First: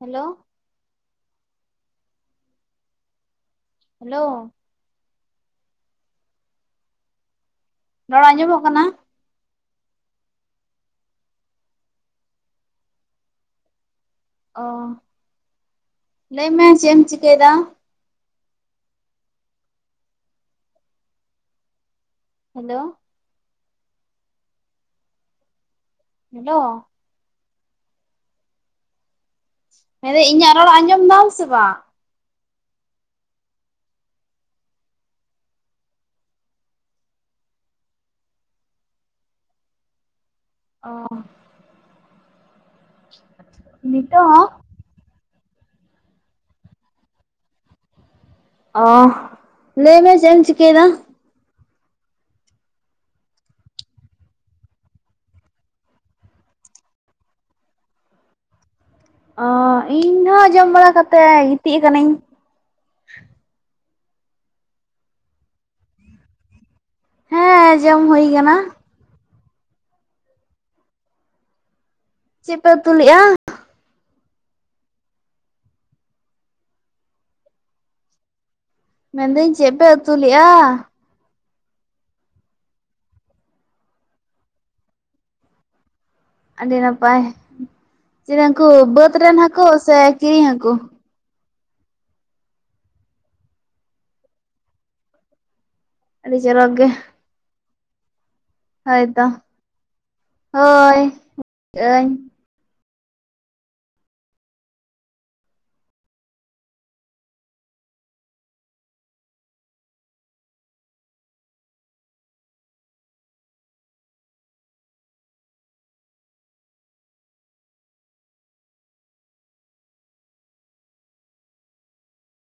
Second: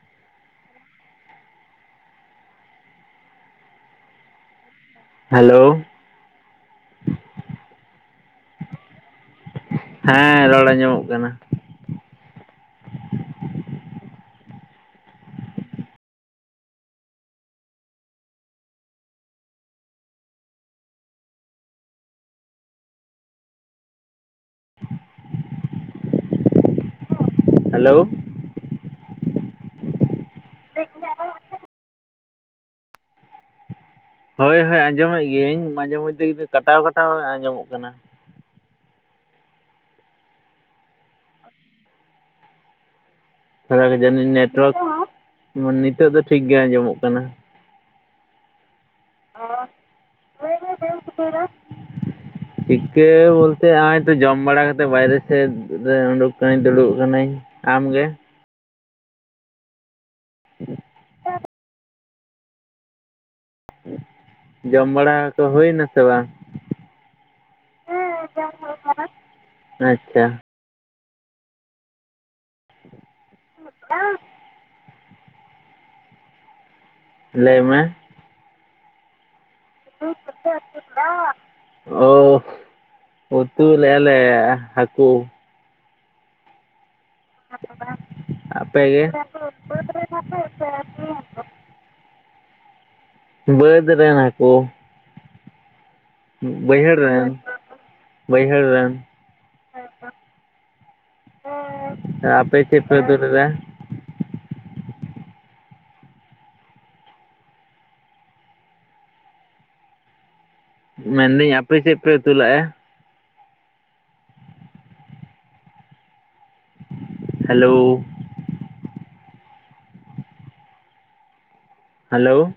Hello. Hello. Hello. ᱨᱚᱲ ᱟᱸᱡᱚᱢᱚᱜ ᱠᱟᱱᱟ? ᱦᱮᱸ ᱨᱚᱲ ᱧᱟᱢᱚᱜ ᱠᱟᱱᱟ᱾ ᱚᱹ ᱞᱟᱹᱭ ᱢᱮ ᱪᱮᱫ ᱮᱢ ᱪᱤᱠᱟᱹᱭᱮᱫᱟ? ᱦᱮᱞᱳ᱾ ᱦᱮᱞᱳ᱾ ᱦᱮᱞᱳ᱾ ᱢᱮᱱ ᱫᱟ ᱤᱧᱟᱹᱜ ᱨᱚᱲ ᱟᱸᱡᱚᱢ ᱫᱟᱢ ᱥᱮ ᱵᱟᱝ? ᱦᱳᱭ ᱦᱳᱭ ᱟᱸᱡᱚᱢᱮᱫ ᱜᱤᱭᱟᱹᱟᱹᱧ ᱢᱟᱡᱷᱮ ᱢᱚᱫᱽᱫᱷᱮ ᱠᱟᱴᱟᱣ ᱠᱟᱴᱟᱣ ᱟᱸᱡᱚᱢᱚᱜ ᱠᱟᱱᱟ᱾ ᱚᱻ ᱱᱤᱛᱚᱜ [unintelligible] ᱦᱚᱸ ᱱᱮᱴᱳᱣᱟᱨᱠ ᱱᱤᱛᱚᱜ ᱫᱚ ᱴᱷᱤᱠ ᱜᱮ ᱟᱸᱡᱚᱢᱚᱜ ᱠᱟᱱᱟ᱾ ᱚ ᱞᱟᱹᱭ ᱢᱮ ᱪᱮᱫ ᱮᱢ ᱪᱤᱠᱟᱹᱭᱫᱟ? [unintelligible] ᱪᱤᱠᱟᱹ ᱵᱚᱞᱛᱮ ᱟᱜᱭ-ᱜᱚᱭ ᱛᱚ ᱡᱚᱢ ᱵᱟᱲᱟ ᱠᱟᱛᱮ ᱵᱟᱭᱨᱮ ᱥᱮᱫ ᱨᱮ ᱩᱰᱩᱠ ᱟᱠᱟᱱᱟᱹᱧ ᱫᱩᱲᱩᱵ ᱠᱟᱱᱟᱹᱧ᱾ ᱟᱢ ᱜᱮ? ᱚᱻ ᱤᱧ ᱦᱚᱸ ᱡᱚᱢ ᱵᱟᱲᱟ ᱠᱟᱛᱮ ᱜᱤᱛᱤᱡ ᱠᱟᱱᱟᱹᱧ᱾ ᱡᱚᱢ ᱵᱟᱲᱟ ᱠᱚ ᱦᱩᱭ ᱱᱟ ᱥᱮ ᱵᱟᱝ? ᱦᱮᱸ ᱡᱚᱢ ᱦᱳᱭ ᱠᱟᱱᱟ᱾ ᱟᱪᱪᱷᱟ᱾ ᱪᱮᱫ ᱯᱮ ᱩᱛᱩ ᱞᱮᱫ-ᱟ? [unintelligible] ᱞᱟᱹᱭ ᱢᱮ ᱢᱮᱱᱫᱟᱹᱧ ᱪᱮᱫ ᱯᱮ ᱩᱛᱩ ᱞᱮᱫ-ᱟ? ᱚᱳ ᱩᱛᱩ ᱞᱮᱜ ᱼᱟ ᱞᱮ ᱦᱟᱹᱠᱩ᱾ ᱟᱹᱰᱤ ᱱᱟᱯᱟᱭ, ᱪᱮ ᱱᱩᱠᱩ ᱟᱯᱮ ᱜᱮ ᱨᱮᱱ ᱥᱮ ᱠᱤᱨᱤᱧ ᱦᱟᱹᱠᱩ ᱵᱟᱹᱫᱽ ᱨᱮᱱᱟ ᱦᱟᱹᱠᱳ᱾ ᱟᱹᱰᱤ ᱪᱚᱨᱚᱠ ᱜᱮ ᱵᱟᱭᱦᱟᱹᱲ ᱨᱮᱱ᱾ ᱵᱟᱭᱦᱟᱹᱲ ᱨᱮᱱ᱾ ᱦᱳᱭᱛᱚ ᱦᱳᱭ ᱟᱹᱧ ᱟᱯᱮ ᱪᱮᱫ ᱯᱮ ᱩᱛᱩ ᱞᱮᱫᱟ? ᱢᱮᱱᱫᱟᱹᱧ ᱟᱯᱮ ᱪᱮᱫ ᱯᱮ ᱩᱛᱩᱞᱟᱜ-ᱟ? ᱦᱟᱞᱳ ᱾ ᱦᱟᱞᱳ᱾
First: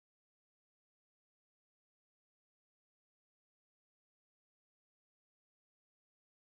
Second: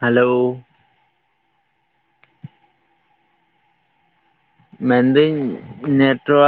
ᱦᱟᱞᱳ᱾ ᱢᱮᱱᱫᱟᱹᱧ ᱱᱮᱴᱣᱟᱨᱠ